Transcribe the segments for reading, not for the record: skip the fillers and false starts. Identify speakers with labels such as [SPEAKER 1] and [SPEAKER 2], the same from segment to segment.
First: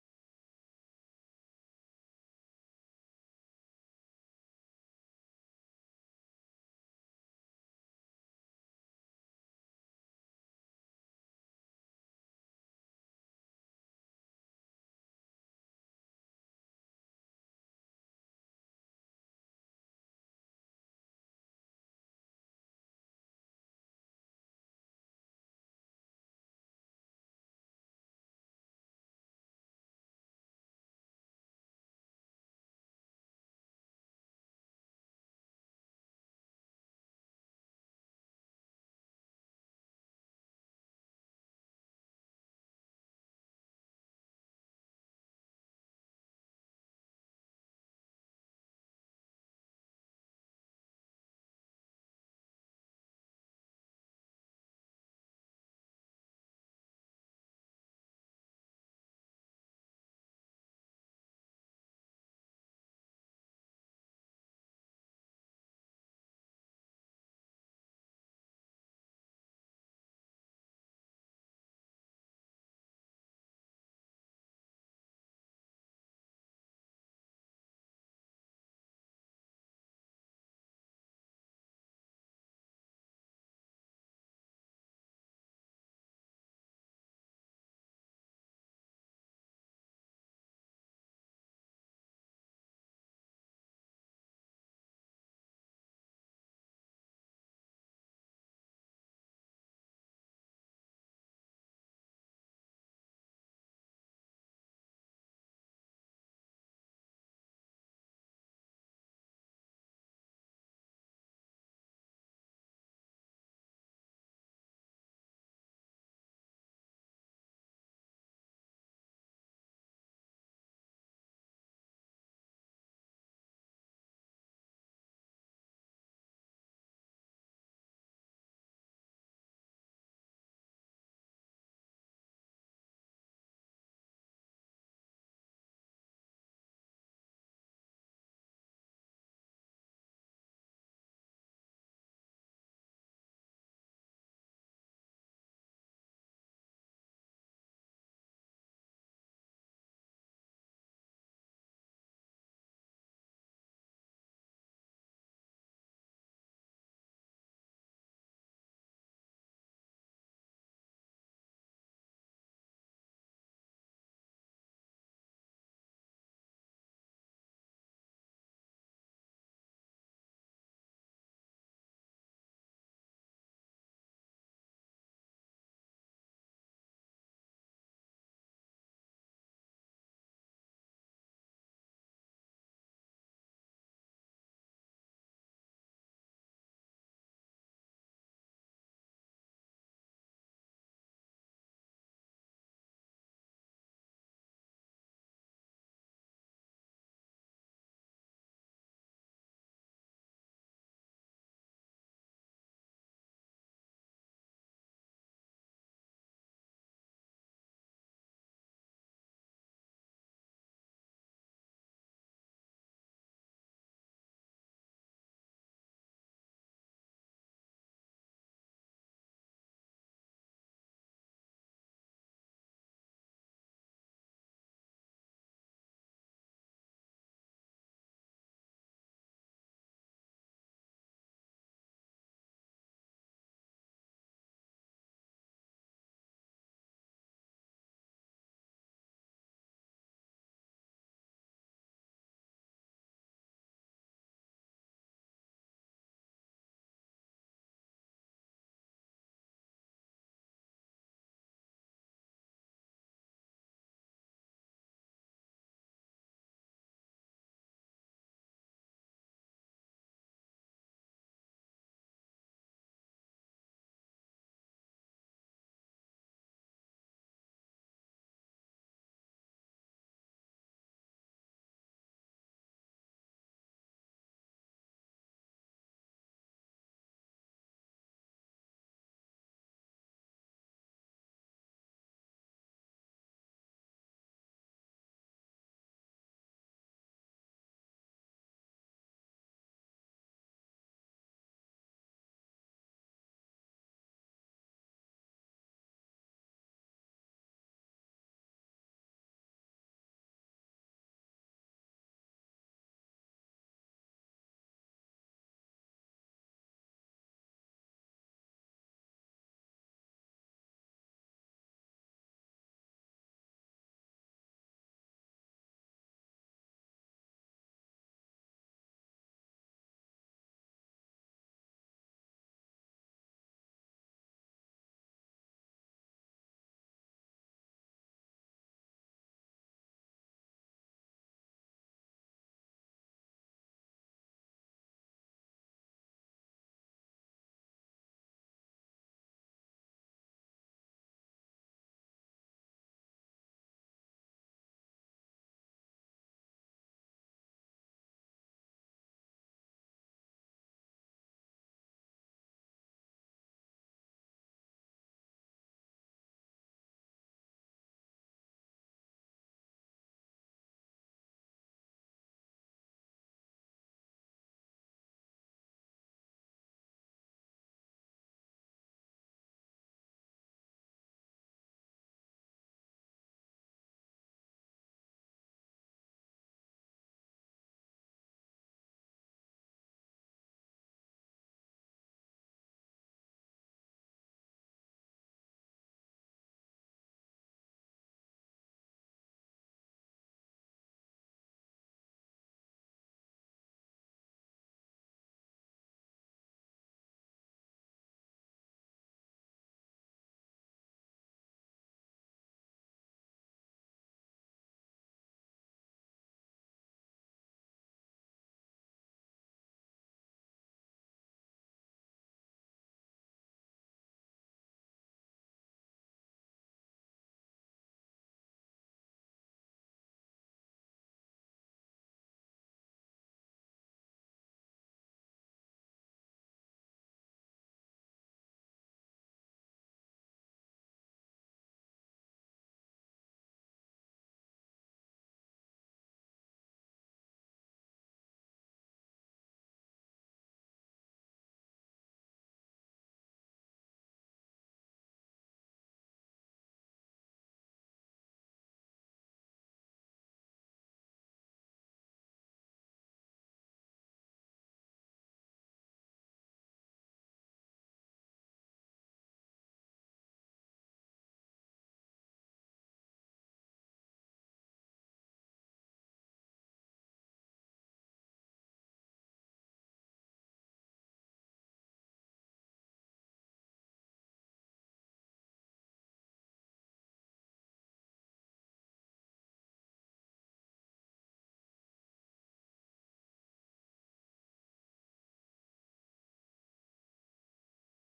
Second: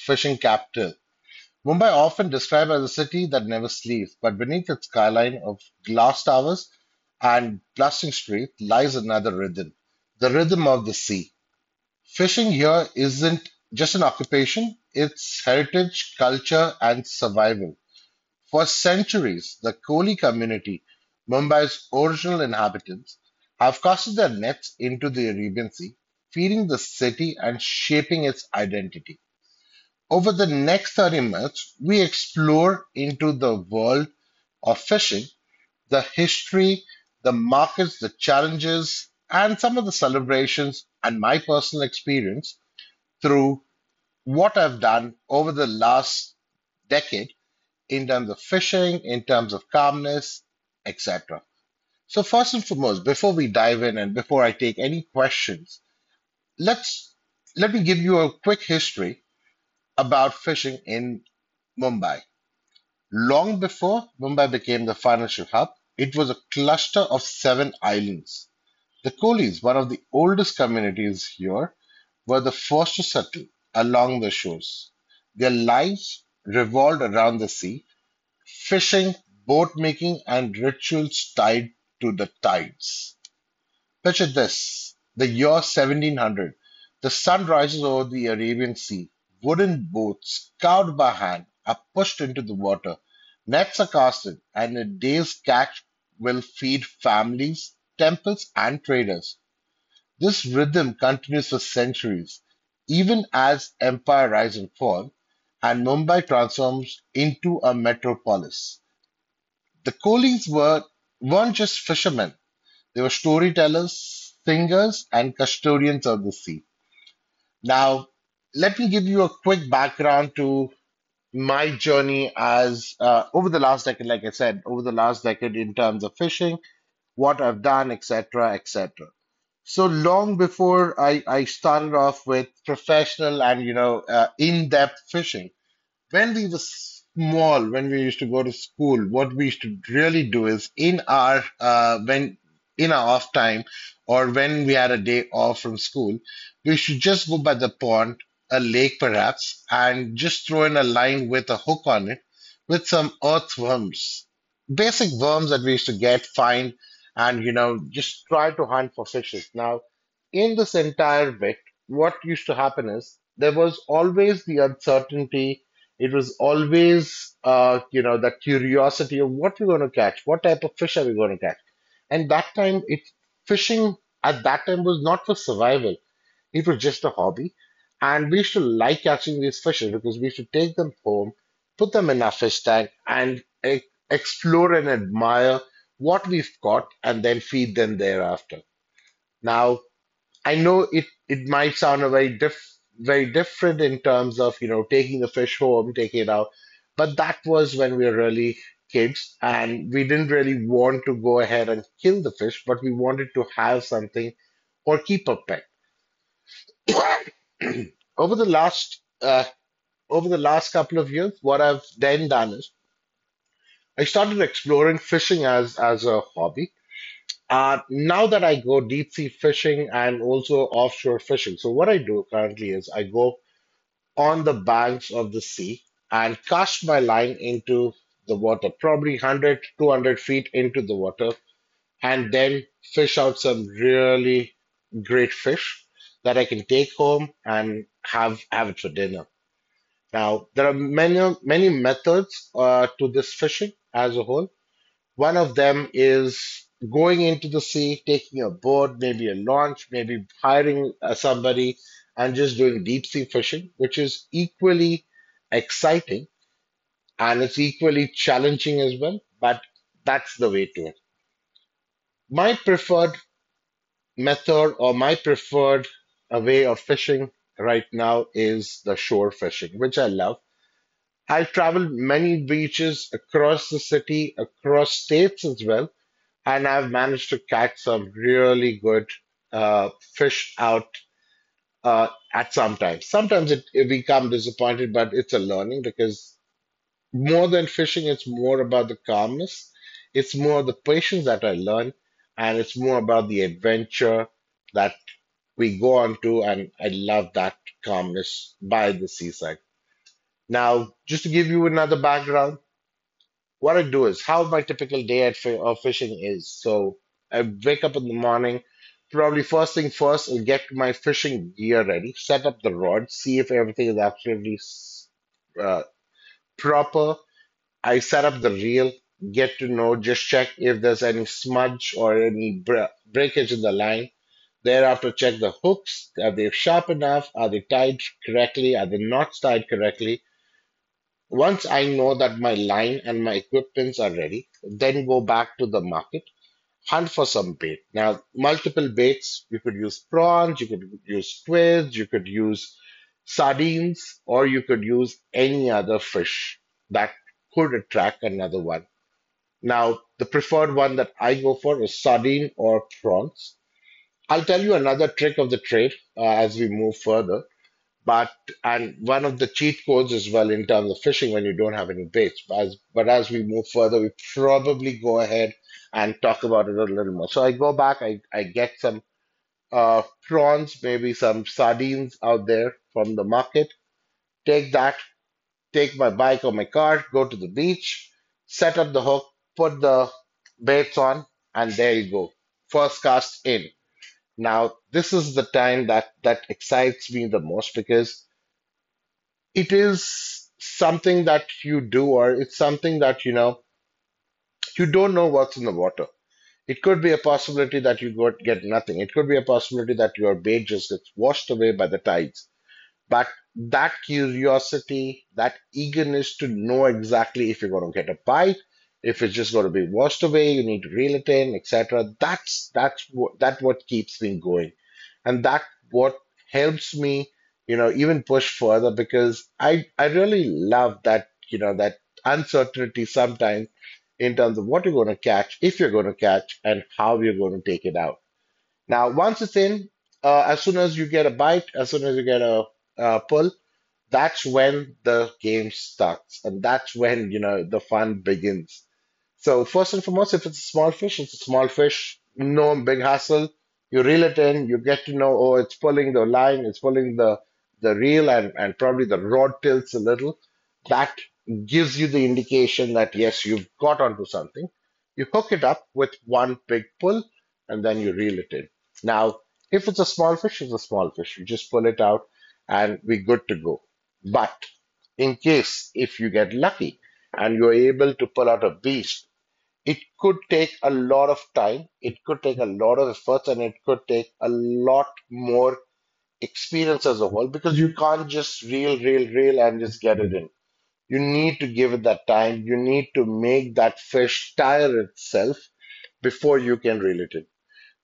[SPEAKER 1] fishing capital. Mumbai, often described as a city that never sleeps, but beneath its skyline of glass towers and bustling streets lies another rhythm, the rhythm of the sea. Fishing here isn't just an occupation, it's heritage, culture, and survival. For centuries, the Koli community, Mumbai's original inhabitants, have casted their nets into the Arabian Sea, feeding the city and shaping its identity. Over the next 30 minutes, we explore into the world of fishing, the history, the markets, the challenges, and some of the celebrations and my personal experience through what I've done over the last decade in terms of fishing, in terms of calmness, etc. So first and foremost, before we dive in and before I take any questions, let's let me give you a quick history about fishing in Mumbai. Long before Mumbai became the financial hub, it was a cluster of seven islands. The Colis, one of the oldest communities here, were the first to settle along the shores. Their lives revolved around the sea, fishing, boat-making and rituals tied to the tides. Picture this, the year 1700. The sun rises over the Arabian Sea. Wooden boats, carved by hand, are pushed into the water. Nets are casted, and a day's catch will feed families, temples, and traders. This rhythm continues for centuries, even as empire rise and fall, and Mumbai transforms into a metropolis. The Colings were weren't just fishermen; they were storytellers, singers, and custodians of the sea. Now, let me give you a quick background to my journey as, over the last decade, like I said, over the last decade in terms of fishing, what I've done, etc., etc. So long before I started off with professional and in-depth fishing. When we were small, when we used to go to school, what we used to really do is in our, when in our off time or when we had a day off from school, we should just go by the pond, a lake perhaps, and just throw in a line with a hook on it with some earthworms, basic worms that we used to get, find, and just try to hunt for fishes. Now, in this entire bit, what used to happen is there was always the uncertainty, it was always, that curiosity of what we're going to catch, what type of fish are we going to catch. And that time, it fishing at that time was not for survival; it was just a hobby. And we used to like catching these fishes because we used to take them home, put them in our fish tank, and explore and admire what we've caught, and then feed them thereafter. Now, I know it it might sound a very different in terms of, taking the fish home, taking it out, but that was when we were really kids and we didn't really want to go ahead and kill the fish, but we wanted to have something or keep a pet. Over the last uh, Over the last couple of years, what I've then done is I started exploring fishing as a hobby. Now that I go deep sea fishing and also offshore fishing. So what I do currently is I go on the banks of the sea and cast my line into the water, probably 100, 200 feet into the water, and then fish out some really great fish that I can take home and have it for dinner. Now, there are many methods to this fishing as a whole. One of them is going into the sea, taking a boat, maybe a launch, maybe hiring somebody and just doing deep sea fishing, which is equally exciting and it's equally challenging as well. But that's the way to it. My preferred my preferred way of fishing right now is the shore fishing, which I love. I've traveled many beaches across the city, across states as well, and I've managed to catch some really good, fish out at some times. Sometimes it become disappointed, but it's a learning because more than fishing, it's more about the calmness. It's more the patience that I learn, and it's more about the adventure that we go on to. And I love that calmness by the seaside. Now, just to give you another background, what I do is how my typical day at fi of fishing is. So I wake up in the morning, probably first thing first, I'll get my fishing gear ready, set up the rod, see if everything is absolutely uh, proper. I set up the reel, get to know, just check if there's any smudge or any br breakage in the line. Thereafter, check the hooks. Are they sharp enough? Are they tied correctly? Are they not tied correctly? Once I know that my line and my equipments are ready, then go back to the market, hunt for some bait. Now, multiple baits, you could use prawns, you could use squids, you could use sardines, or you could use any other fish that could attract another one. Now, the preferred one that I go for is sardine or prawns. I'll tell you another trick of the trade as we move further. But and one of the cheat codes as well in terms of fishing when you don't have any baits. But as we move further, we probably go ahead and talk about it a little more. So I go back, I get some, prawns, maybe some sardines out there from the market. Take that, take my bike or my car, go to the beach, set up the hook, put the baits on, and there you go. First cast in. Now, this is the time that excites me the most because it is something that you do or it's something that you don't know what's in the water. It could be a possibility that you get nothing, it could be a possibility that your bait just gets washed away by the tides, but that curiosity, that eagerness to know exactly if you're going to get a bite, if it's just going to be washed away, you need to reel it in, etc. That's what keeps me going, and that what helps me, even push further because I really love that you know that uncertainty sometimes in terms of what you're going to catch, if you're going to catch, and how you're going to take it out. Now, once it's in, as soon as you get a bite, as soon as you get a, pull, that's when the game starts, and that's when the fun begins. So first and foremost, if it's a small fish, it's a small fish, no big hassle. You reel it in, you get to know, oh, it's pulling the line, it's pulling the reel, and probably the rod tilts a little. That gives you the indication that yes, you've got onto something. You hook it up with one big pull, and then you reel it in. Now, if it's a small fish, it's a small fish. You just pull it out, and we're good to go. But in case if you get lucky and you're able to pull out a beast, it could take a lot of time, it could take a lot of efforts, and it could take a lot more experience as a whole because you can't just reel and just get it in. You need to give it that time. You need to make that fish tire itself before you can reel it in.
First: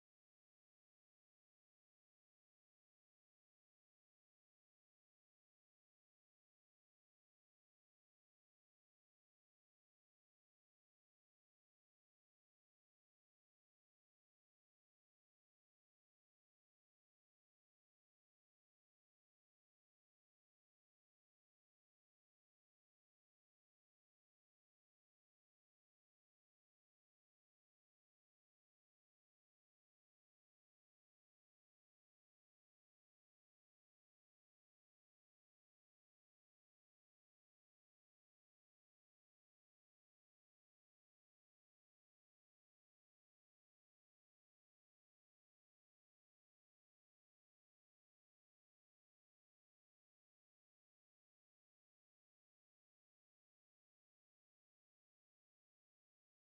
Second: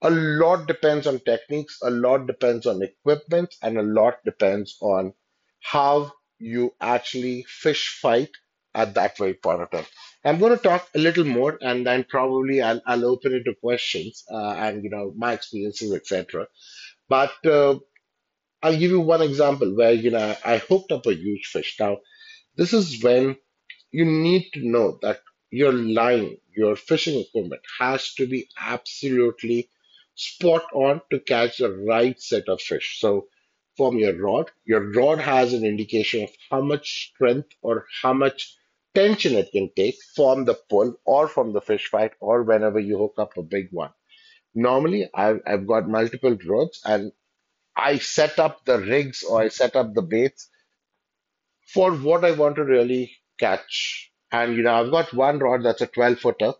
[SPEAKER 1] A lot depends on techniques, a lot depends on equipment, and a lot depends on how you actually fish fight at that very point of time. I'm going to talk a little more, and then probably I'll open it to questions, and my experiences, etc. But I'll give you one example where I hooked up a huge fish. Now this is when you need to know that your line, your fishing equipment has to be absolutely spot on to catch the right set of fish. So, from your rod has an indication of how much strength or how much tension it can take from the pull or from the fish fight or whenever you hook up a big one. Normally, I've got multiple rods and I set up the rigs or I set up the baits for what I want to really catch. And you know, I've got one rod that's a 12 footer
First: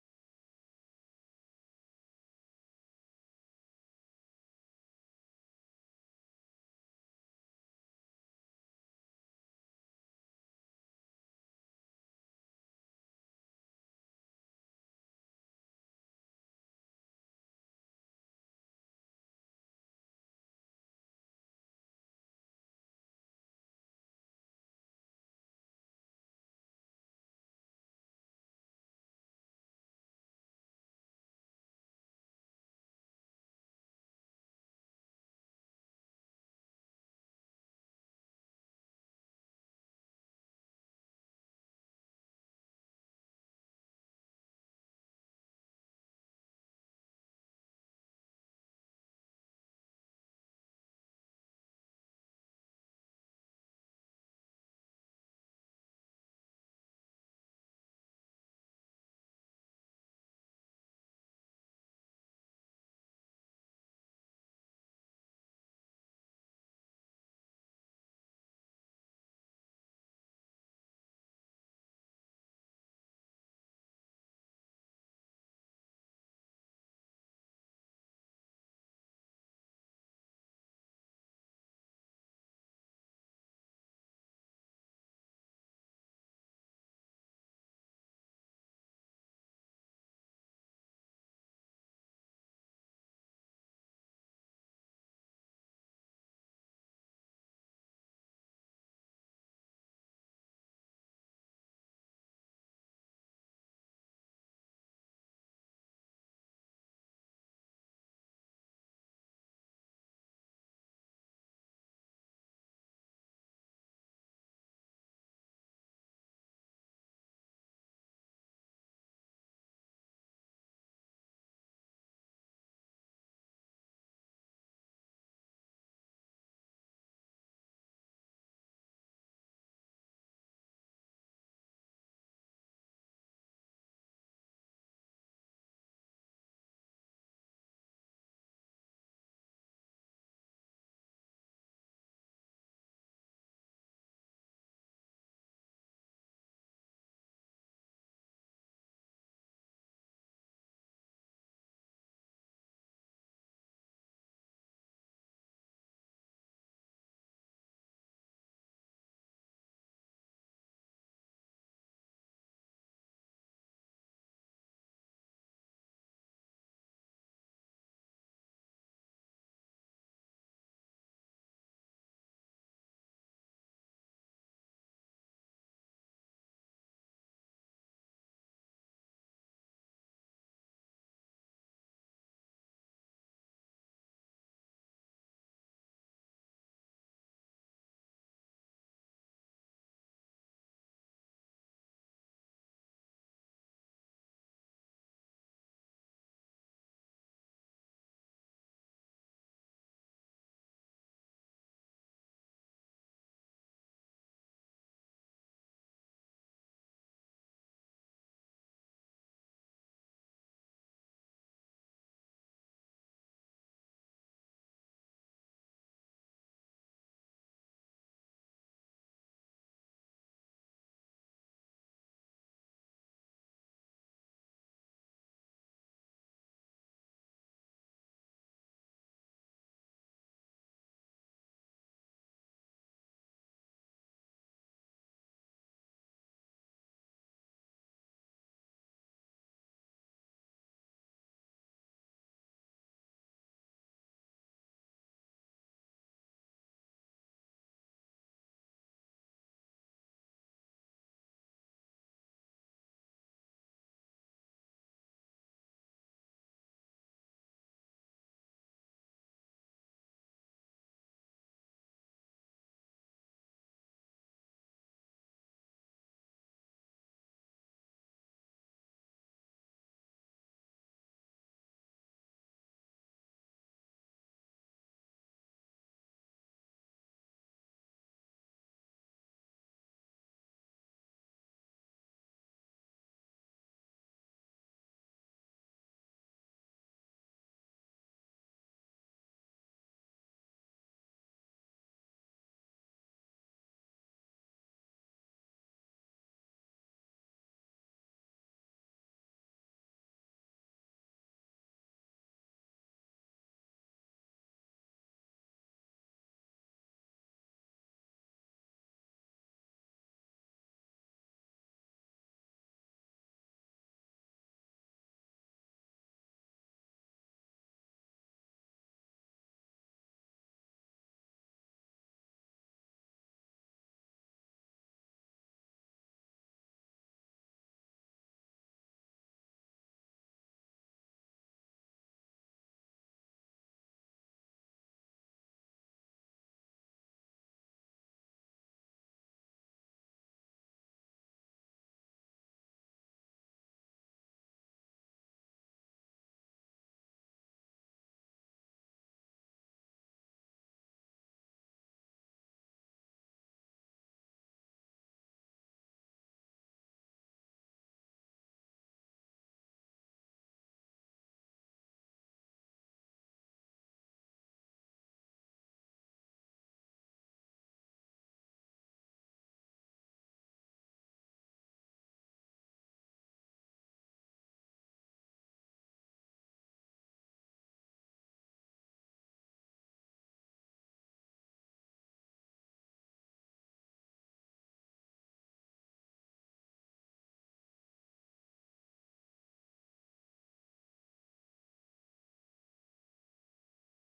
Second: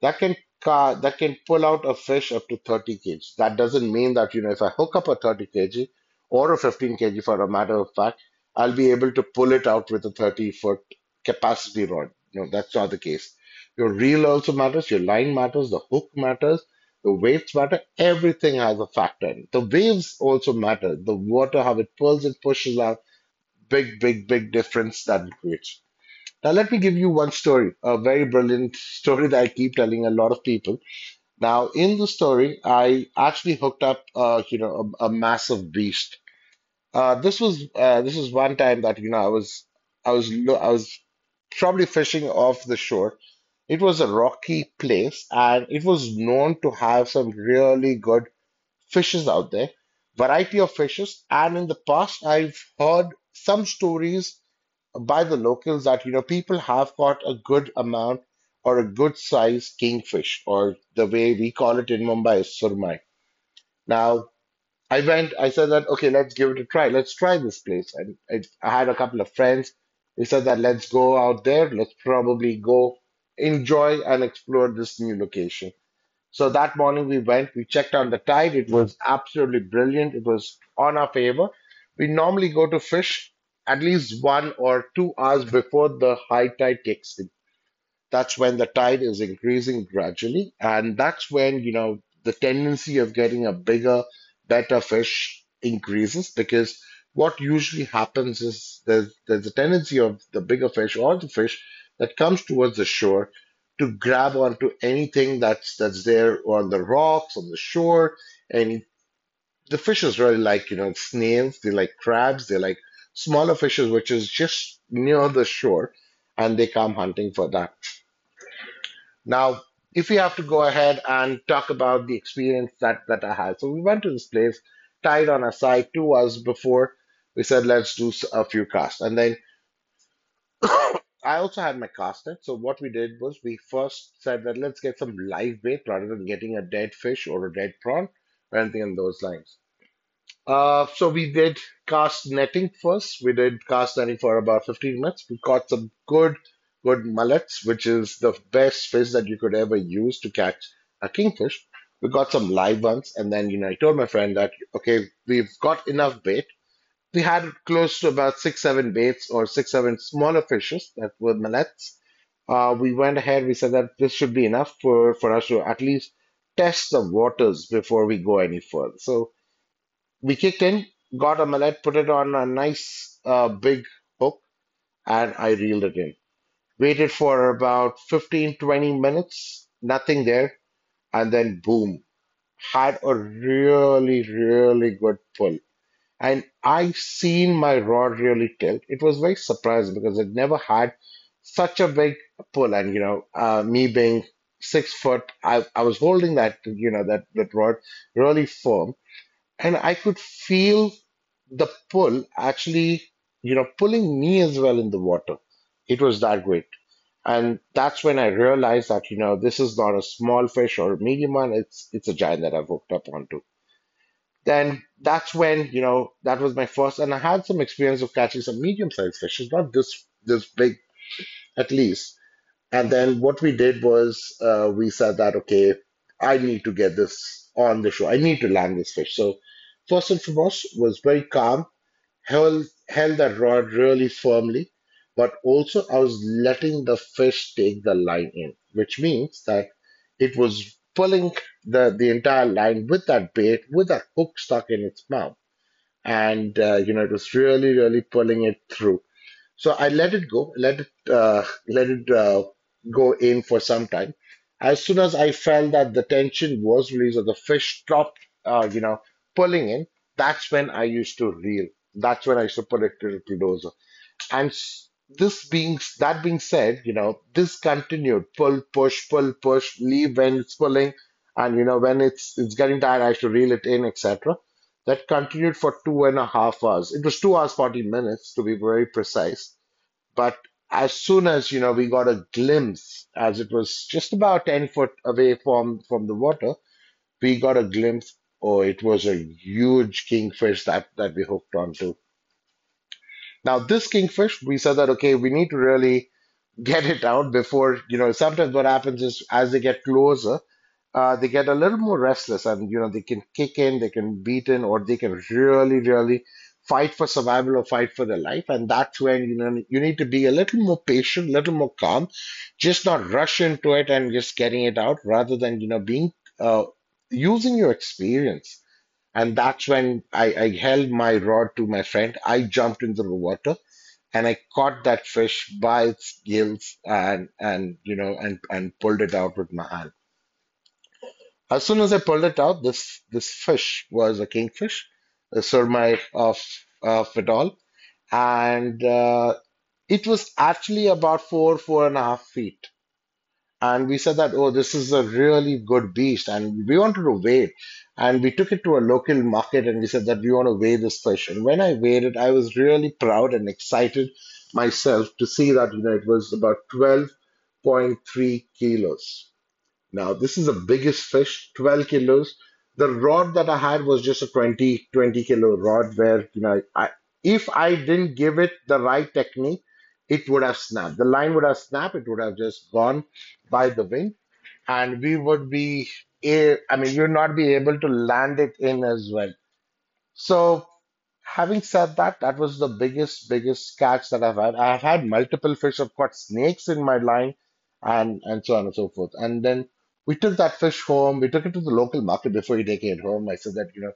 [SPEAKER 1] that can pull out a fish up to 30 kg. That doesn't mean that you know if I hook up a 30 kg or a 15 kg for a matter of fact, I'll be able to pull it out with a 30-foot capacity rod. No, that's not the case. Your reel also matters, your line matters, the hook matters, the weights matter, everything has a factor in it. The waves also matter. The water, how it pulls and pushes out. Big, big, big difference that it creates. Now, let me give you one story, a very brilliant story that I keep telling a lot of people. Now, in the story, I actually hooked up, you know, a massive beast. This was one time that you know I was probably fishing off the shore. It was a rocky place, and it was known to have some really good fishes out there, variety of fishes. And in the past, I've heard some stories by the locals that you know people have caught a good amount or a good size kingfish, or the way we call it in Mumbai is surmai. Now I went, I said that okay, let's give it a try. Let's try this place, and I had a couple of friends. They said that let's go out there. Let's probably go enjoy and explore this new location. So that morning we went, we checked on the tide. It was absolutely brilliant. It was on our favor. We normally go to fish at least 1 or 2 hours before the high tide kicks in. That's when the tide is increasing gradually, and that's when, you know, the tendency of getting a bigger, better fish increases because what usually happens is there's a tendency of the bigger fish or the fish that comes towards the shore to grab onto anything that's there on the rocks, on the shore, and the fishes really like, you know, snails, they like crabs, they like smaller fishes, which is just near the shore, and they come hunting for that. Now, if we have to go ahead and talk about the experience that I had, so we went to this place, tied on a side 2 hours before. We said let's do a few casts, and then I also had my cast net. So what we did was we first said that let's get some live bait rather than getting a dead fish or a dead prawn or anything on those lines. So we did cast netting first. We did cast netting for about 15 minutes. We caught some good, good mullets, which is the best fish that you could ever use to catch a kingfish. We got some live ones, and then you know I told my friend that okay, we've got enough bait. We had close to about six, seven baits or six, seven smaller fishes that were mullets. We went ahead. We said that this should be enough for us to at least test the waters before we go any further. So we kicked in, got a mullet, put it on a nice big hook, and I reeled it in. Waited for about 15, 20 minutes, nothing there, and then boom, had a really, really good pull. And I've seen my rod really tilt. It was very surprising because it never had such a big pull. And, you know, me being 6 foot, I was holding that, you know, that rod really firm and I could feel the pull actually, you know, pulling me as well in the water. It was that great. And that's when I realized that, you know, this is not a small fish or a medium one. It's a giant that I've hooked up onto. Then that's when, you know, that was my first, and I had some experience of catching some medium-sized fishes, not this big at least. And then what we did was we said that, okay, I need to get this on the show. I need to land this fish. So first and foremost was very calm, held that rod really firmly, but also I was letting the fish take the line in, which means that it was pulling the entire line with that bait, with that hook stuck in its mouth. And, you know, it was really, really pulling it through. So I let it go in for some time. As soon as I felt that the tension was released or the fish stopped, you know, pulling in, that's when I used to reel. That's when I used to put it to the bulldozer. And this being that being said, you know, this continued pull, push, leave when it's pulling, and you know when it's getting tired, I used to reel it in, etc. That continued for 2.5 hours. It was 2 hours 40 minutes to be very precise, but as soon as, you know, we got a glimpse, as it was just about 10 foot away from the water, we got a glimpse. Oh, it was a huge kingfish that we hooked onto. Now, this kingfish, we said that, okay, we need to really get it out before, you know, sometimes what happens is as they get closer, they get a little more restless and, you know, they can kick in, they can beat in, or they can really, really fight for survival or fight for their life. And that's when, you know, you need to be a little more patient, a little more calm, just not rush into it and just getting it out rather than, you know, being, uh, using your experience. And that's when I held my rod to my friend. I jumped into the water and I caught that fish by its gills and you know and pulled it out with my hand. As soon as I pulled it out, this fish was a kingfish, a surmite of it all, and it was actually about 4.5 feet. And we said that, oh, this is a really good beast, and we wanted to weigh it. And we took it to a local market and we said that we want to weigh this fish. And when I weighed it, I was really proud and excited myself to see that, you know, it was about 12.3 kilos. Now, this is the biggest fish, 12 kilos. The rod that I had was just a twenty-kilo rod where, you know, if I didn't give it the right technique, it would have snapped. The line would have snapped. It would have just gone by the wind, and we would be, I mean, you would not be able to land it in as well. So having said that, that was the biggest, biggest catch that I've had. I've had multiple fish. I've caught snakes in my line, and so on and so forth. And then we took that fish home. We took it to the local market before we take it home. I said that, you know,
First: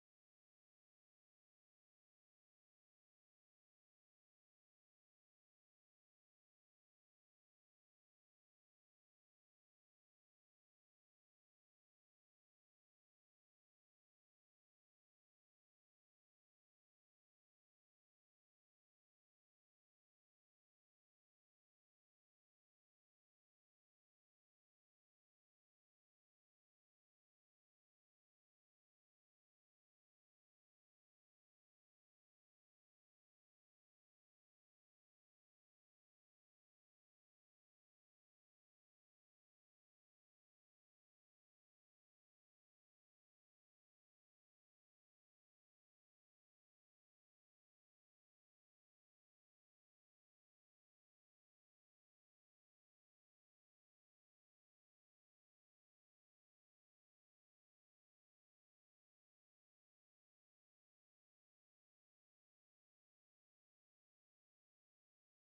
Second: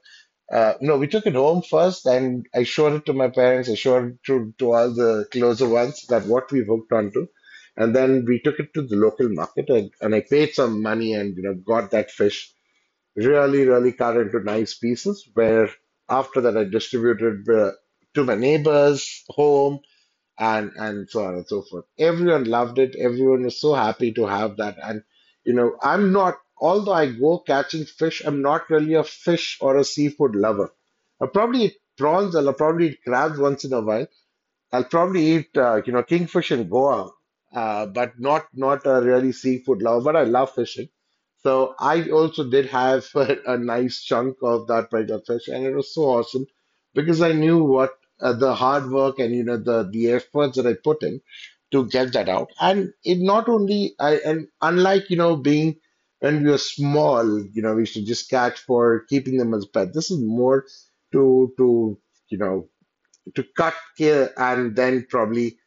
[SPEAKER 1] no, we took it home first, and I showed it to my parents. I showed it to all the closer ones that what we hooked onto, and then we took it to the local market, and, I paid some money and you know got that fish really, really cut into nice pieces. Where after that, I distributed to my neighbors, home, and so on and so forth. Everyone loved it. Everyone was so happy to have that. And you know, I'm not. Although I go catching fish, I'm not really a fish or a seafood lover. I probably eat prawns. I'll probably eat crabs once in a while. I'll probably eat, you know, kingfish in Goa, but not a really seafood lover. But I love fishing, so I also did have a nice chunk of that particular fish, and it was so awesome because I knew what, the hard work and you know the efforts that I put in to get that out. And it not only I and unlike you know being when we were small, you know, we used to just catch for keeping them as pet. This is more to, you know, to cut here and then probably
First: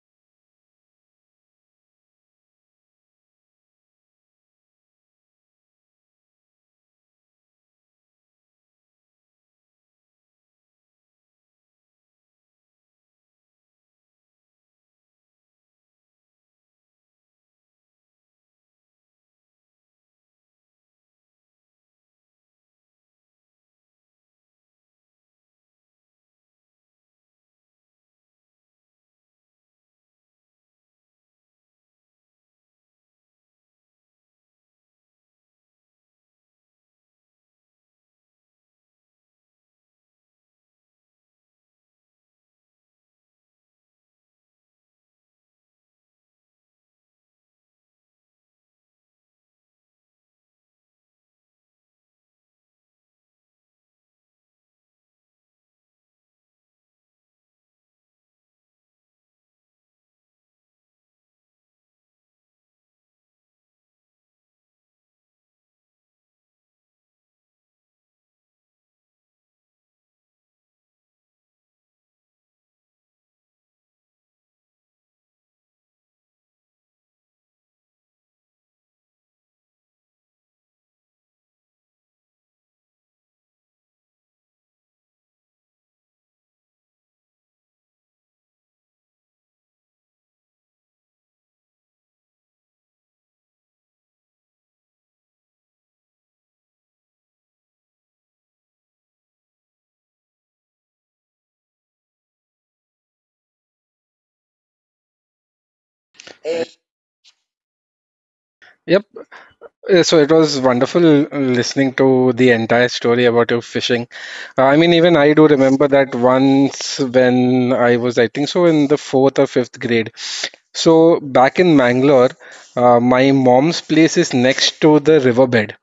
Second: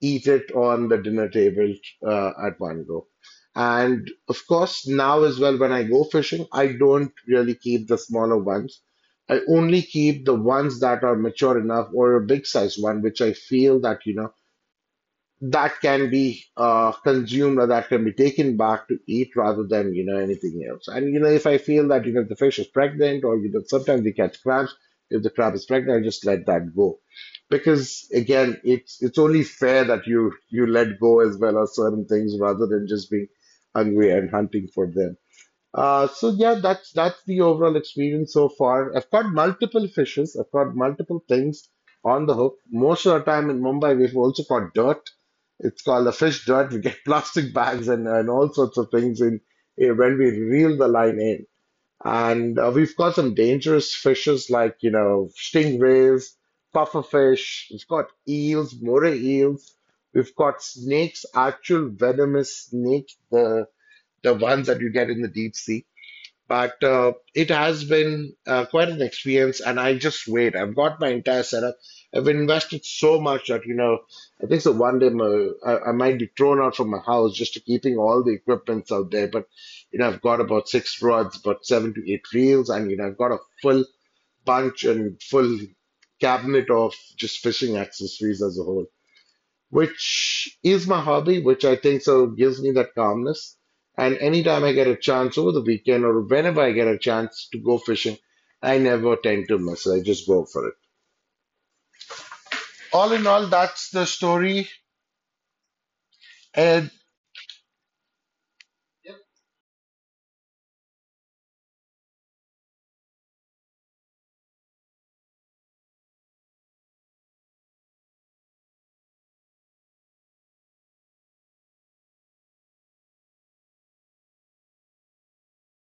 [SPEAKER 1] eat it on the dinner table at one go. And of course, now as well, when I go fishing, I don't really keep the smaller ones. I only keep the ones that are mature enough or a big size one, which I feel that, you know, that can be consumed or that can be taken back to eat rather than anything else. And you know if I feel that the fish is pregnant, or you know sometimes we catch crabs, if the crab is pregnant, I just let that go because again it's only fair that you let go as well of certain things rather than just being hungry and hunting for them. So yeah, that's the overall experience so far. I've caught multiple fishes. I've caught multiple things on the hook. Most of the time in Mumbai, we've also caught dirt. It's called a fish dirt. We get plastic bags and all sorts of things in when we reel the line in. And we've caught some dangerous fishes like, you know, stingrays, pufferfish. We've caught eels, moray eels. We've caught snakes, actual venomous snakes, the ones that you get in the deep sea. But it has been quite an experience, and I just wait. I've got my entire setup. I've invested so much that, you know, I think so one day I might be thrown out from my house just to keeping all the equipments out there. But, you know, I've got about six rods, about seven to eight reels, and, you know, I've got a full bunch and full cabinet of just fishing accessories as a whole, which is my hobby, which I think so gives me that calmness. And anytime I get a chance over the weekend or whenever I get a chance to go fishing, I never tend to miss it. I just go for it. All in all, that's the story.
[SPEAKER 2] Yep.
[SPEAKER 1] And
[SPEAKER 2] So it was wonderful listening to the entire story about your fishing. Even I do remember that once when I was, in the fourth or fifth grade. So back in Mangalore, my mom's place is next to the riverbed.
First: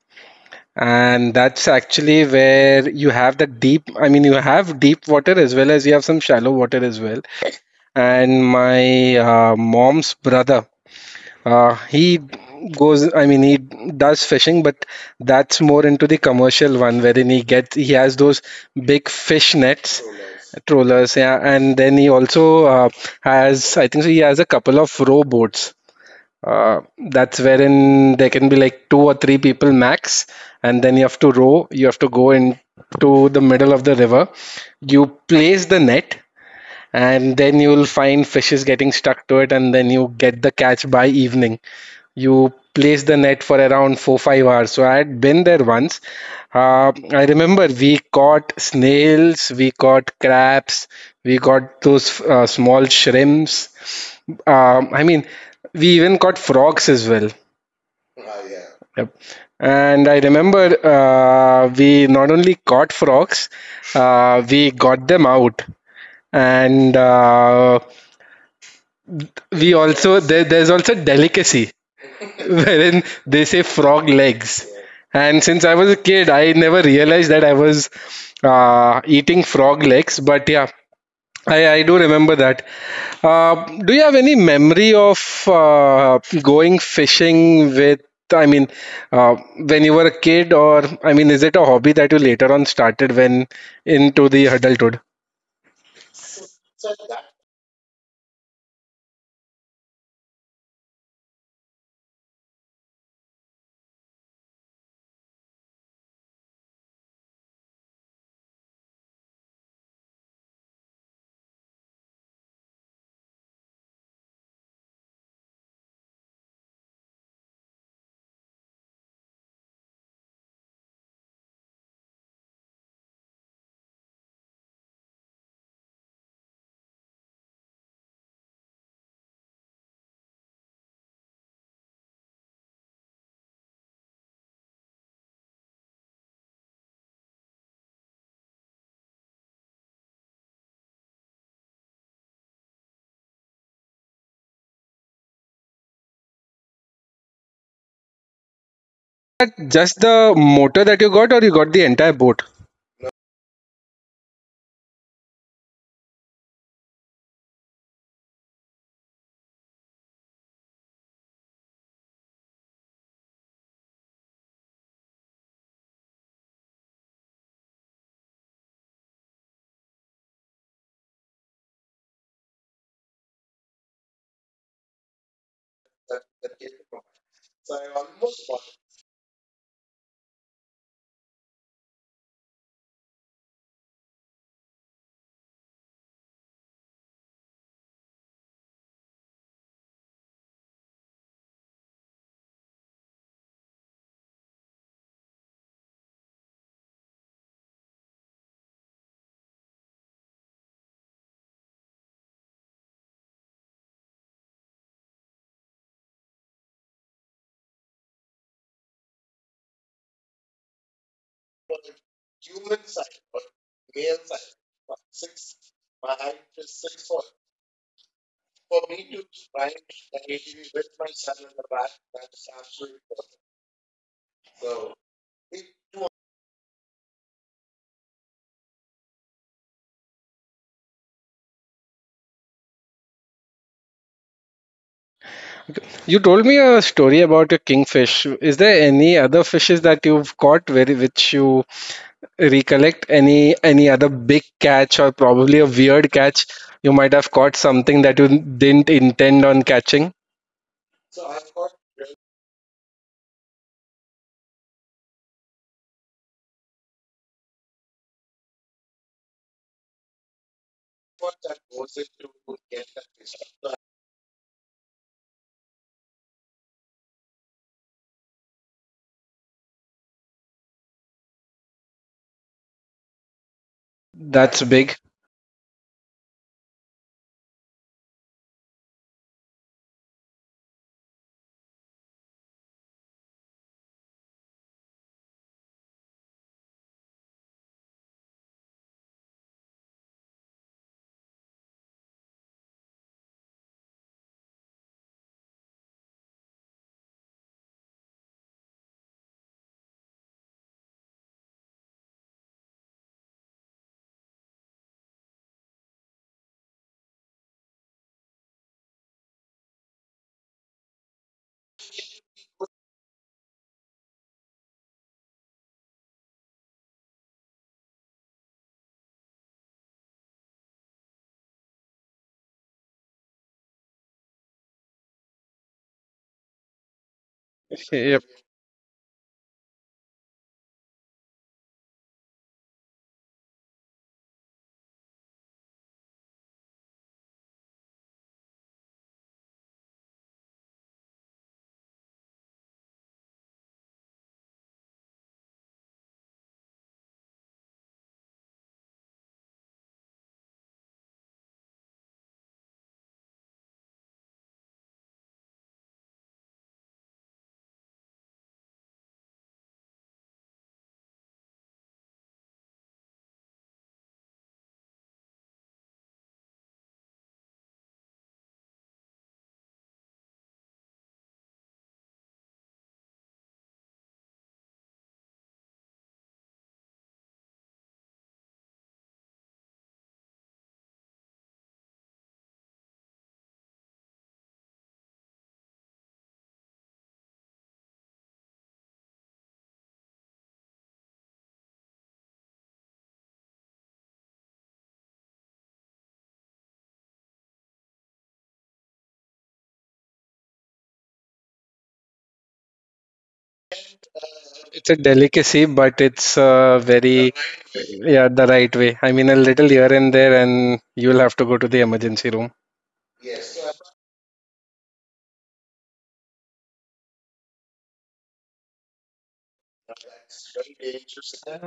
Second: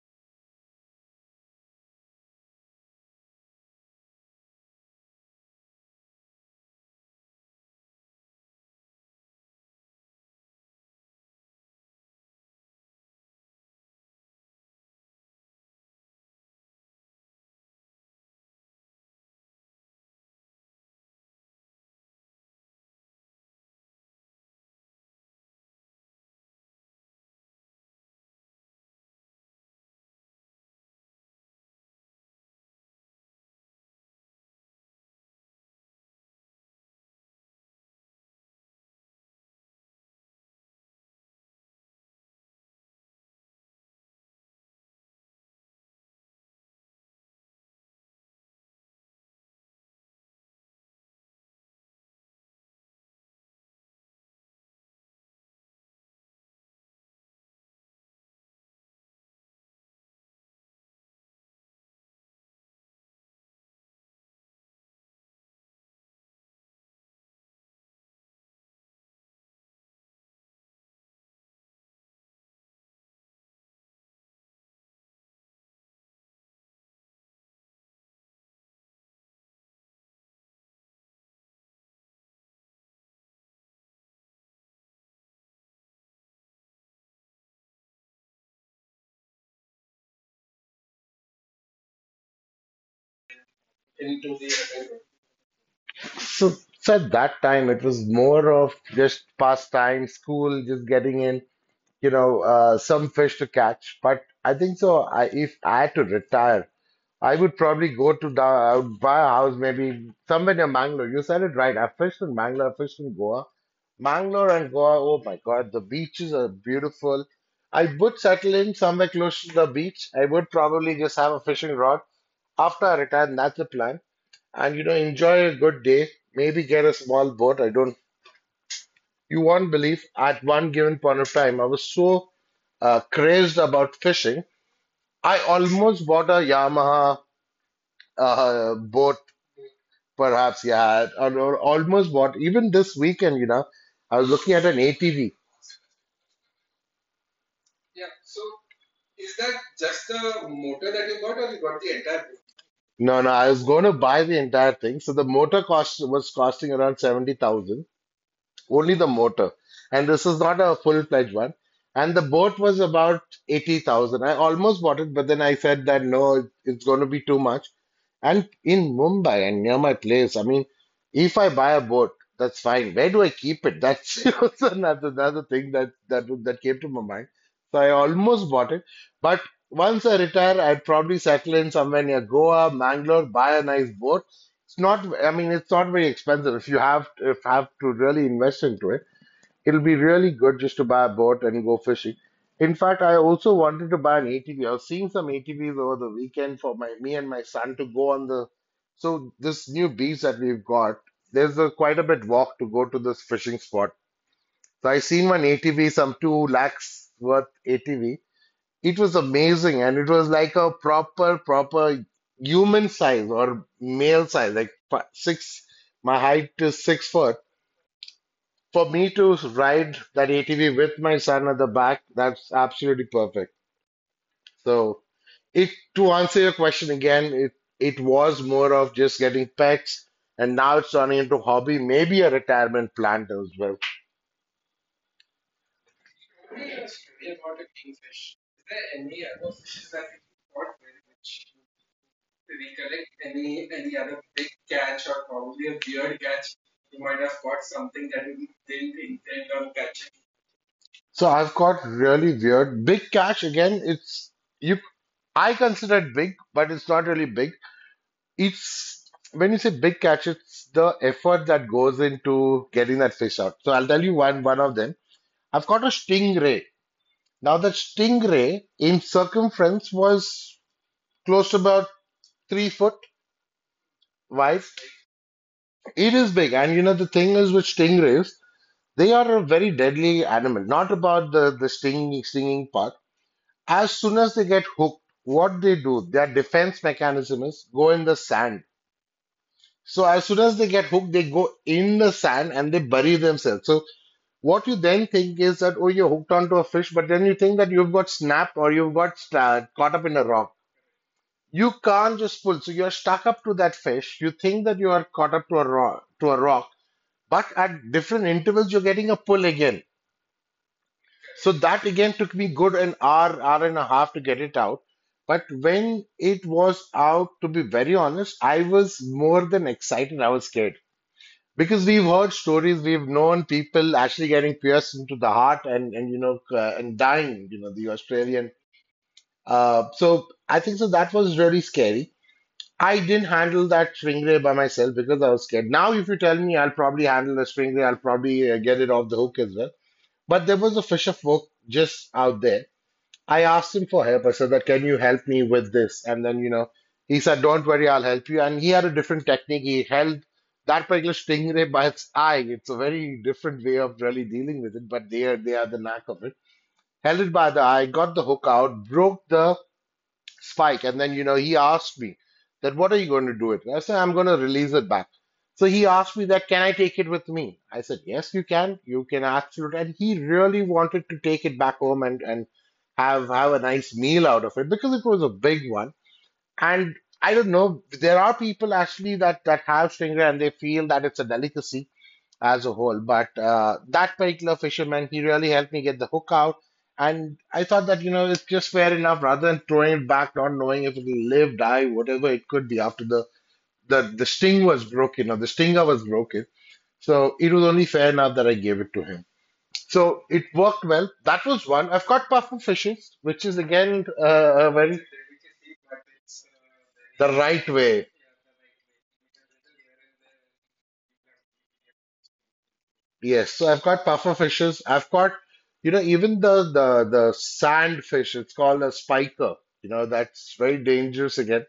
[SPEAKER 2] And that's actually where you have the deep water as well as you have some shallow water as well. And my mom's brother, he goes, I mean, he does fishing, but that's more into the commercial one wherein he has those big fish nets, trawlers, yeah, and then he also has, he has a couple of rowboats. Uh, that's wherein there can be like two or three people max, and then you have to you have to go into the middle of the river, you place the net, and then you will find fishes getting stuck to it, and then you get the catch by evening. You place the net for around 4-5 hours. So I had been there once. I remember we caught snails, we caught crabs, we got those small shrimps. I mean, we even caught frogs as well. Yep. And I remember we not only caught frogs, we got them out. And we also There's also delicacy wherein they say frog legs. And since I was a kid, I never realized that I was eating frog legs. But yeah, I do remember that. Do you have any memory of going fishing with, I mean, when you were a kid, or I mean, is it a hobby that you later on started when into the adulthood?
[SPEAKER 1] so, so at that time, it was more of just pastime, school, just getting in, you know, some fish to catch. But I think so. I, if I had to retire, I would probably go to the, I would buy a house maybe somewhere near Mangalore. You said it right. I fished in Mangalore, I fished in Goa. Mangalore and Goa, oh my God, the beaches are beautiful. I would settle in somewhere close to the beach. I would probably just have a fishing rod after I retire, and that's the plan. And you know, enjoy a good day. Maybe get a small boat. I don't, you won't believe at one given point of time, I was so crazed about fishing. I almost bought a Yamaha boat. Perhaps, yeah, or almost. What even this weekend. You know, I was looking at an ATV.
[SPEAKER 2] That just the motor that you got, or you got the entire boat?
[SPEAKER 1] No, no, I was going to buy the entire thing. So the motor cost was costing around 70,000. Only the motor. And this is not a full-fledged one. And the boat was about 80,000. I almost bought it, but then I said that no, it's going to be too much. And in Mumbai and near my place, I mean, if I buy a boat, that's fine. Where do I keep it? That's also another thing that that came to my mind. So I almost bought it, but once I retire, I'd probably settle in somewhere near Goa, Mangalore, buy a nice boat. It's not, I mean, it's not very expensive if you have, if have to really invest into it, it'll be really good just to buy a boat and go fishing. In fact, I also wanted to buy an ATV. I was seeing some ATVs over the weekend for my me and my son to go on the, so this new beach that we've got, there's a quite a bit walk to go to this fishing spot. So I seen one ATV, some 2 lakhs worth ATV. It was amazing, and it was like a proper, proper human size or male size, like six. My height is six foot. For me to ride that ATV with my son at the back, that's absolutely perfect. So, it to answer your question again, it was more of just getting pets, and now it's turning into hobby, maybe a retirement plan as well.
[SPEAKER 2] You told me a story about your kingfish. Is there any other fishes that you've caught where which you recollect? Any other big catch or probably a weird catch? You might have caught something that you didn't intend on catching.
[SPEAKER 1] So I've got really weird big cash again. It's you I consider it big, but it's not really big. It's when you say big catch, it's the effort that goes into getting that fish out. So I'll tell you one of them. I've caught a stingray. Now that stingray in circumference was close to about three-foot
[SPEAKER 2] That's
[SPEAKER 1] wide.
[SPEAKER 2] big.
[SPEAKER 1] It is big, and you know the thing is with stingrays, they are a very deadly animal. Not about the stinging part. As soon as they get hooked, what they do, their defense mechanism is go in the sand. So as soon as they get hooked, they go in the sand and they bury themselves. So what you then think is that, oh, you're hooked onto a fish, but then you think that you've got snapped or you've got sta caught up in a rock. You can't just pull. So you're stuck up to that fish. You think that you are caught up to a rock, but at different intervals, you're getting a pull again. So that again took me good an hour, hour and a half to get it out. But when it was out, to be very honest, I was more than excited. I was scared. Because we've heard stories, we've known people actually getting pierced into the heart and you know and dying, you know, the
[SPEAKER 2] Yep.
[SPEAKER 1] Australian. So I think so that was really scary. I didn't handle that stingray by myself because I was scared. Now, if you tell me, I'll probably handle the stingray. I'll probably get it off the hook as well. But there was a fish of folk just out there. I asked him for help. I said that, can you help me with this? And then, you know, he said, don't worry, I'll help you. And he had a different technique. He held that particular stingray by its eye. It's a very different way of really dealing with it, but they are the knack of it. Held it by the eye, got the hook out, broke the spike. And then, you know, he asked me that, what are you going to do it? And I said, I'm going to release it back. So he asked me that, can I take it with me? I said, yes, you can. You can absolutely. And he really wanted to take it back home and have a nice meal out of it because it was a big one. And I don't know, there are people actually that have stingray and they feel that it's a delicacy as a whole. But that particular fisherman, he really helped me get the hook out. And I thought that, you know, it's just fair enough rather than throwing it back, not knowing if it'll live, die, whatever it could be after the sting was broken or the stinger was broken. So it was only fair enough that I gave it to him. So it worked well. That was one. I've caught puffer fishes, which is again a
[SPEAKER 2] It's a
[SPEAKER 1] very
[SPEAKER 2] delicacy, but it's
[SPEAKER 1] the
[SPEAKER 2] very
[SPEAKER 1] right way.
[SPEAKER 2] yeah the right way. I mean, a little here and there, and you'll have to go to the emergency room.
[SPEAKER 1] Yes, so I've got puffer fishes. I've got, you know, even the sand fish. It's called a spiker. You know, that's very dangerous again.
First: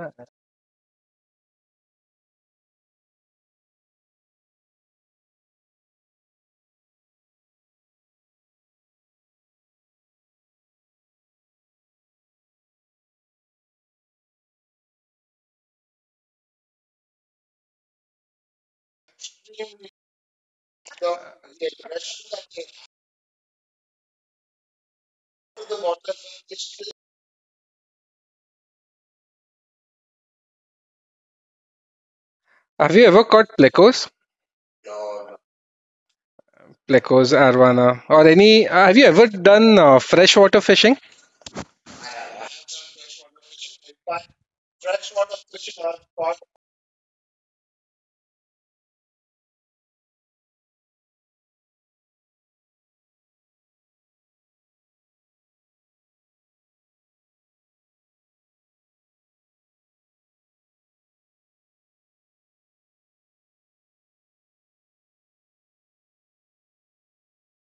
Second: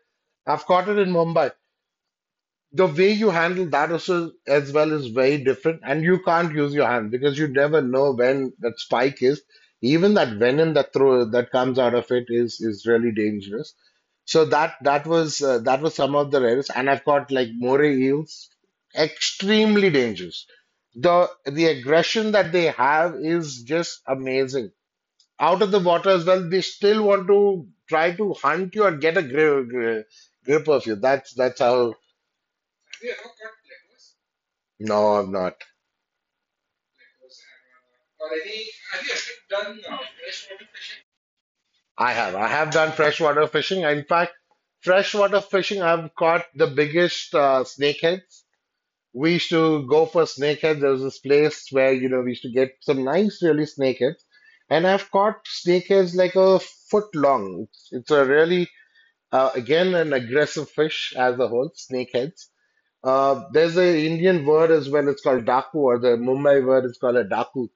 [SPEAKER 1] I've caught it in Mumbai. The way you handle that also as well is very different, and you can't use your hand because you never know when that spike is, even that venom that throw that comes out of it is really dangerous. So that was some of the rarest, and I've caught like moray eels. Extremely dangerous. The aggression that they have is just amazing. Out of the water as well, they still want to try to hunt you and get a grip, grip of you. That's how.
[SPEAKER 2] Have you ever caught plecos?
[SPEAKER 1] No, I've not.
[SPEAKER 2] Plecos, arwana, or any? Have you ever done freshwater fishing?
[SPEAKER 1] I have. I have done freshwater fishing. In fact, freshwater fishing, I've caught the biggest snakeheads. We used to go for snakeheads. There was this place where, you know, we used to get some nice, really snakeheads. And I've caught snakeheads like a foot long. It's a really, again, an aggressive fish as a whole, snakeheads. There's an Indian word as well. It's called daku, or the Mumbai word is called a daku,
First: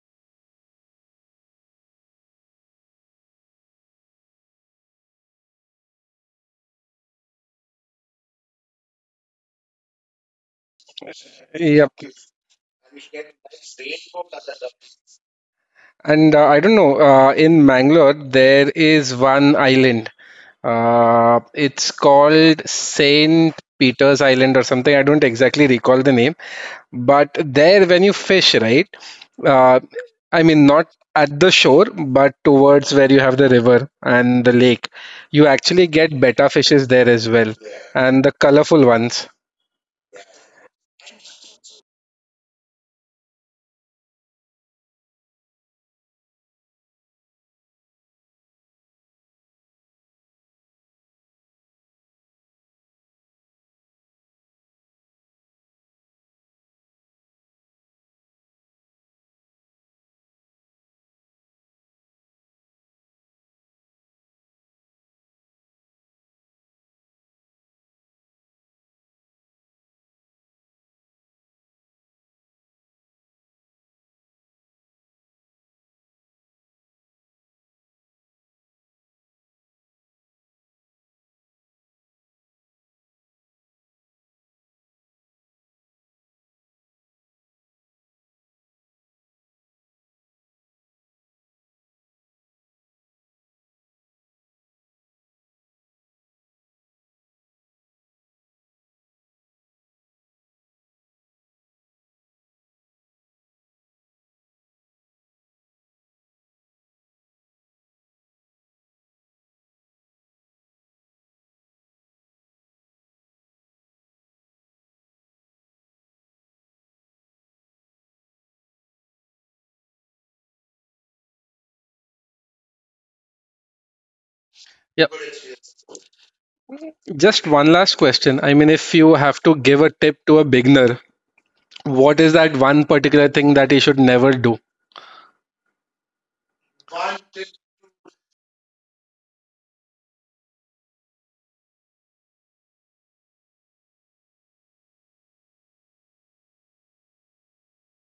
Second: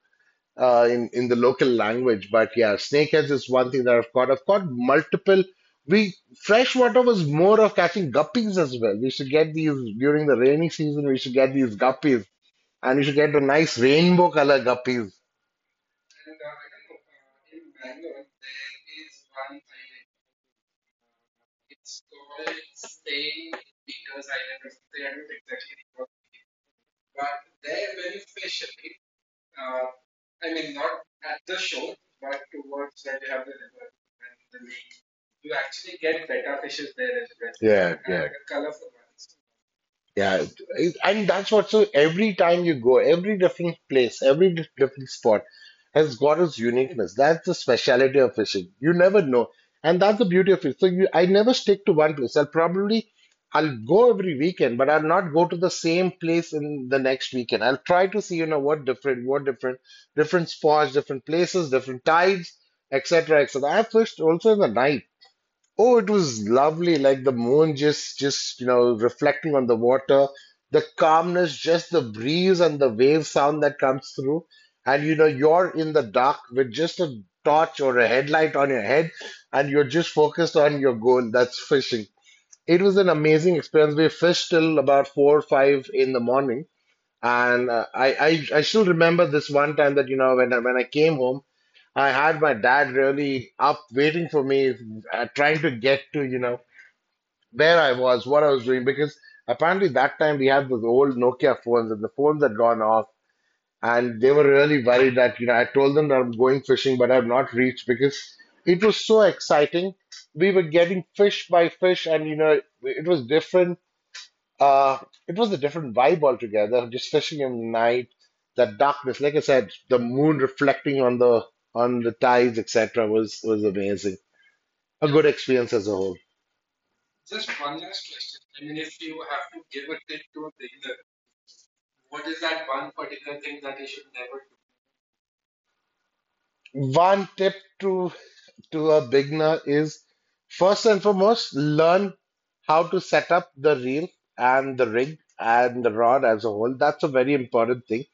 [SPEAKER 1] in the local language. But yeah, snakeheads is one thing that I've caught. I've caught multiple. We freshwater was more of catching guppies as well. We should get these during the rainy season. We should get these
[SPEAKER 2] Yep.
[SPEAKER 1] guppies, and we should get the nice rainbow color guppies.
[SPEAKER 2] And I don't know, in Mangalore, there is one island. It's called Saint Peter's Island or something. I don't exactly recall the name.
[SPEAKER 1] But
[SPEAKER 2] But there,
[SPEAKER 1] there
[SPEAKER 2] when you
[SPEAKER 1] very
[SPEAKER 2] fish, right?
[SPEAKER 1] specially,
[SPEAKER 2] Uh,
[SPEAKER 1] I mean,
[SPEAKER 2] not
[SPEAKER 1] not at
[SPEAKER 2] at the shore, but
[SPEAKER 1] the
[SPEAKER 2] towards
[SPEAKER 1] towards
[SPEAKER 2] where you
[SPEAKER 1] that you
[SPEAKER 2] have
[SPEAKER 1] have
[SPEAKER 2] the
[SPEAKER 1] the river
[SPEAKER 2] river
[SPEAKER 1] and
[SPEAKER 2] and the
[SPEAKER 1] the
[SPEAKER 2] lake,
[SPEAKER 1] lake,
[SPEAKER 2] you
[SPEAKER 1] you
[SPEAKER 2] actually
[SPEAKER 1] actually
[SPEAKER 2] get
[SPEAKER 1] get
[SPEAKER 2] betta
[SPEAKER 1] better
[SPEAKER 2] fishes
[SPEAKER 1] fishes
[SPEAKER 2] there
[SPEAKER 1] there
[SPEAKER 2] as
[SPEAKER 1] as
[SPEAKER 2] well,
[SPEAKER 1] well. Yeah, yeah.
[SPEAKER 2] and the
[SPEAKER 1] And the
[SPEAKER 2] colorful
[SPEAKER 1] colorful
[SPEAKER 2] ones.
[SPEAKER 1] ones. Yeah, and that's what. So every time you go, every different place, different spot has got its uniqueness. That's the speciality of fishing. You never know, and that's the beauty of it. So you, I never stick to one place. I'll probably, I'll go every weekend, but I'll not go to the same place in the next weekend. I'll try to see, you know, what different, different spots, different places, different tides, etc., etc. I fished also in the night. Oh, it was lovely. Like the moon just, you know, reflecting on the water, the calmness, just the breeze and the wave sound that comes through. And, you know, you're in the dark with just a torch or a headlight on your head, and you're just focused on your goal. That's fishing. It was an amazing experience. We fished till about four or five in the morning. And I still remember this one time that you know when I came home, I had my dad really up waiting for me, trying to get to you know where I was, what I was doing, because apparently that time we had those old Nokia phones and the phones had gone off, and they were really worried that you know I told them that I'm going fishing, but I've not reached because it was so exciting. We were getting fish by fish, and you know it was different uh, it was a different vibe altogether, just fishing in the night, that darkness. Like I said, the moon reflecting on the tides, etc., was amazing.
[SPEAKER 2] Yep.
[SPEAKER 1] A good experience as a whole.
[SPEAKER 2] Just one last question. I mean, if you have to give a tip to a beginner, what is that one particular thing that you should never do?
[SPEAKER 1] One tip to to a beginner is first and foremost learn how to set up the reel and the rig and the rod as a whole. That's a very important thing.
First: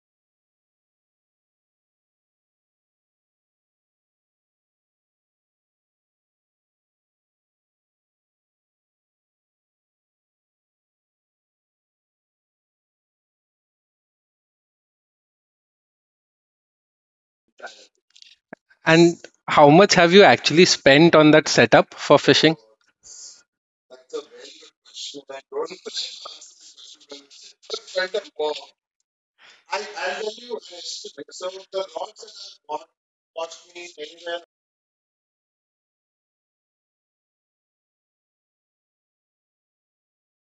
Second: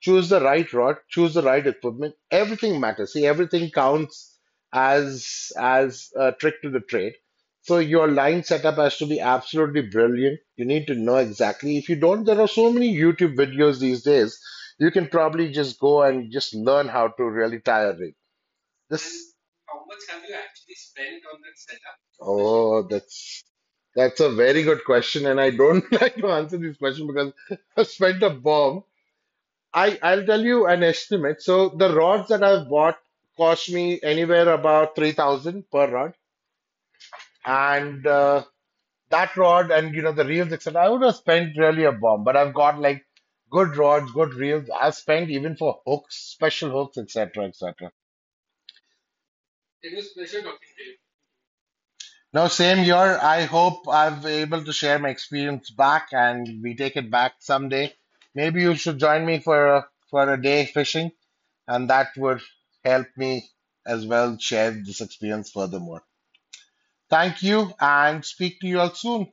[SPEAKER 1] Choose the right rod, choose the right equipment. Everything matters. See, everything counts as a trick to the trade. So your line setup has to be absolutely brilliant. You need to know exactly. If you don't, there are so many YouTube videos these days. You can probably just go and just learn how to really tie a rig.
[SPEAKER 2] And
[SPEAKER 1] This,
[SPEAKER 2] how much have you actually spent on that setup for fishing?
[SPEAKER 1] oh, that's a very good question, and I don't like to answer these questions because I've spent a bomb. I'll tell you an estimate. So the rods that I've bought cost me anywhere about 3,000 per rod. And that rod and you know the reels, etc. I would have spent really a bomb, but I've got like good rods, good reels. I've spent even for hooks, special hooks, etc., etc. Now, same year, I hope I've able to share my experience back and we take it back someday. Maybe you should join me for a day fishing, and that would help me as well share this experience furthermore. Thank you and speak to you all soon.